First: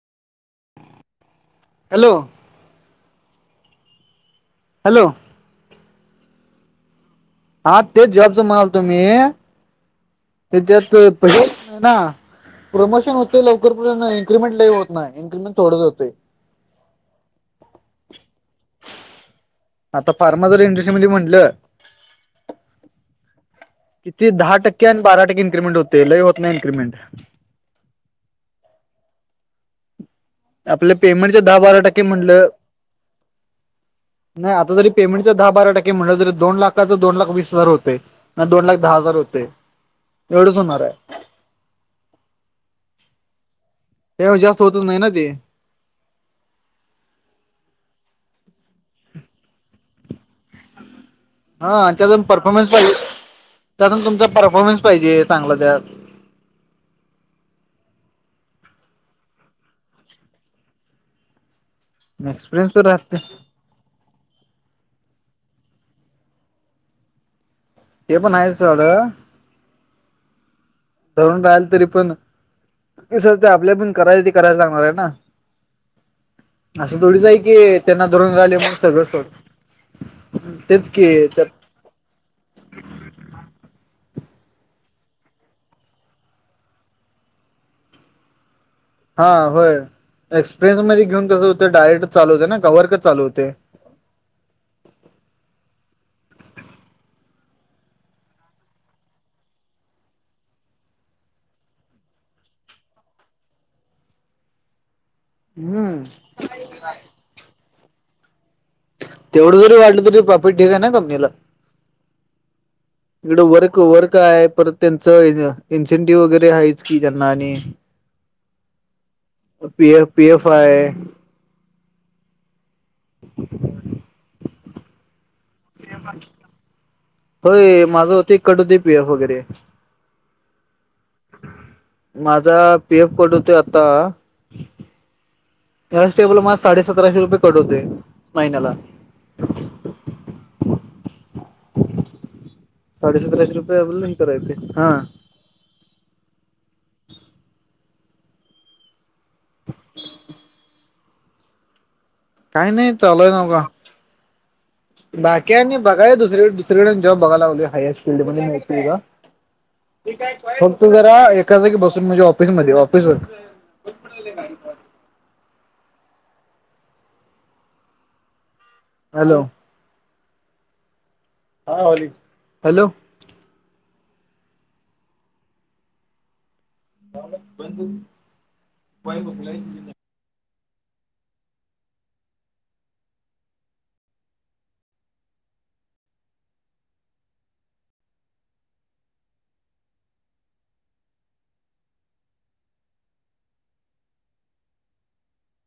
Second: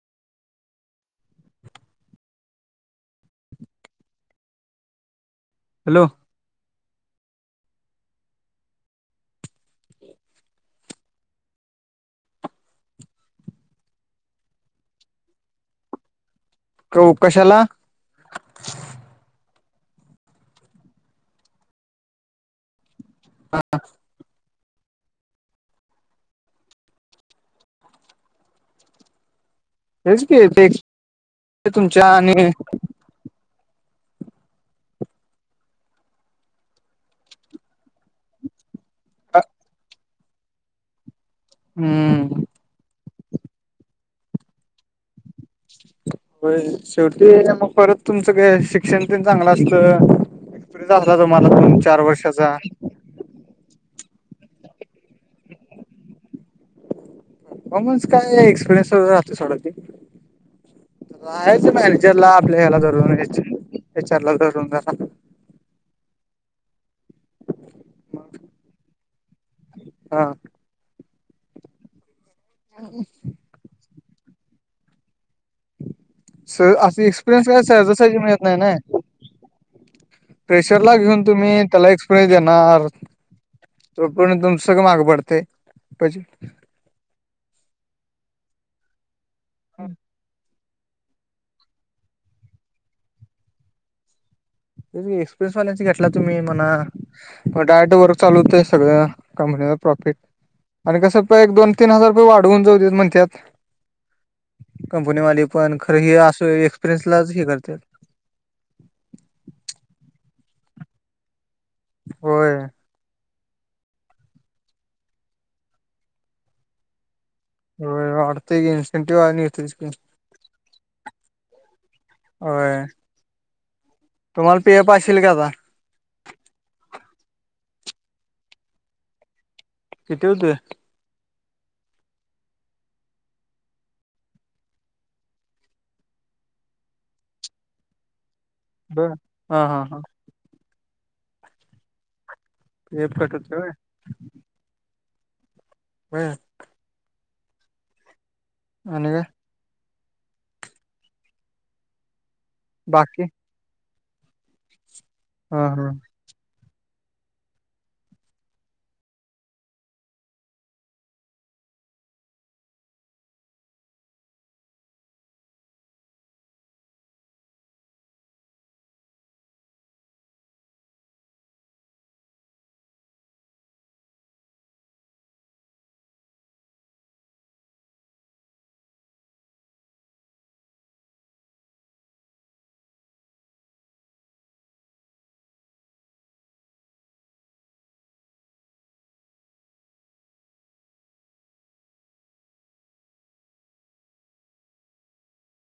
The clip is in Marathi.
हॅलो. हॅलो. हॅलो. हा तेच जॉबचं म्हणाल तो मी. तुम्ही [unintelligible] प्रमोशन होते लवकरपर्ंत इनकिमेंट लही होत नाही. इनक्रीिमेंट थोडीच होतय. कावु कशाला? आता फार्मा जर इंडरट्री म म्हटलं. हा किती दहा टक्के आणि बारा टक्के इनक्रीिमेंट होते लही होत नाही. इनक्रीमेंट. हेच की. ते आपल्या पेमेंटच दहा बारा टक्के तुमच्या आणि म्हटलं. नाही. आता जरी पेमेंटचा दहा बारा टक्के म्हटलं तरी दोन लाखां दोन लाख वीस हजार होते. नाही दोन लाख दहा हजार होते. हम्म एवढंच होणार आहे. हम्म. ते जास्त होतच नाही ना ते होय. शेवटी मग परत तुमचं काय शिक्षण प चांगलं असत [unintelligible] दोन हा चार त्यातून वर्षाचा परफॉर्मन्स पाहिजे त्यातून तुमचा परफॉर्मन्स पाहिजे चांगला त्यात. परफॉर्मन्स काय एक्सपिरियन्स वग राहतो सोडच मॅरज ला आपल्या एक्सपिरियन्स ह्याला तर राहते रूनचर एच आर ला धरून जरा ते पण आहेच सोड. हा धरून राहिल तरी पण सते आपल्या पण कराय ते करायच लागणार आहे ना. स असं थोडीच आहे एक्सपिरियन्स की काय त्यांना सहजासहजी धरून मिळत नाही राहिले ना मग सगळंच सोड तेच प्रेशरला घेऊन कि त्यात तुम्ही त्याला एक्सपिरियन्स देणार तोपर्यंत तुमचं सगळं मागं पडते. हा होय एक्सपिरियन्स मध्ये घेऊन कसं होतं डायरेक्ट चालू होते ना वर्क चालू होतंय. एक्सप्रेस वाल्यांच घेतटला तुम्ही म्हणा. मग डायरेक्टर वर्क चालू होतय सगळ कंपनीला प्रॉफिट. आणि कसं होतंय एक दोन तीन हजार रुपये वाढवून जाऊ देत म्हणत्यात कंपनीवाले. पण खरं हम्म हे असं एक्सपिरियन्सलाच हे करत्यात. तेवढं जरी वाढलं तरी प्रॉफिट ढीग आहे ना कंपनीला. होय. इकडं वर्क वर्क आहे परत त्यांचं इन्सेंटिव्ह वगैरे आहेच की त्यांना आणि हो वाढतय इनसेंटिव आ नि पी एफ पी एफ आहे होय. [inaudible] तुम्हाला पी एफ अशिल की आता. होय माझ होतय कट होतंय की पि एफ वगैरे. किती होतय? माझा पी एफ कट होतोय आत्ता अन्स्टेबल मला साडेसतराशे रुपये कट होतंय महिन्याला. बर हा हा हा. पे अप कट साडेसतराशे होतंय होय रुपये अजून लिंक करायचे हा. बर. आणि काय? काही नाही बाकी चालूय नव का बाकी हा आणि हा बघायाच दुसरीकड दु दुसरीकडं जॉब बघाय लागलोय हाय ह्याच फील्ड मध्ये मिळतंय का? फक्त जरा एका जागी बसून म्हणजे ऑफिसमध्ये ऑफिसवर्क. [unintelligible] हॅलो. हा हॅलो बध बाय बघलाय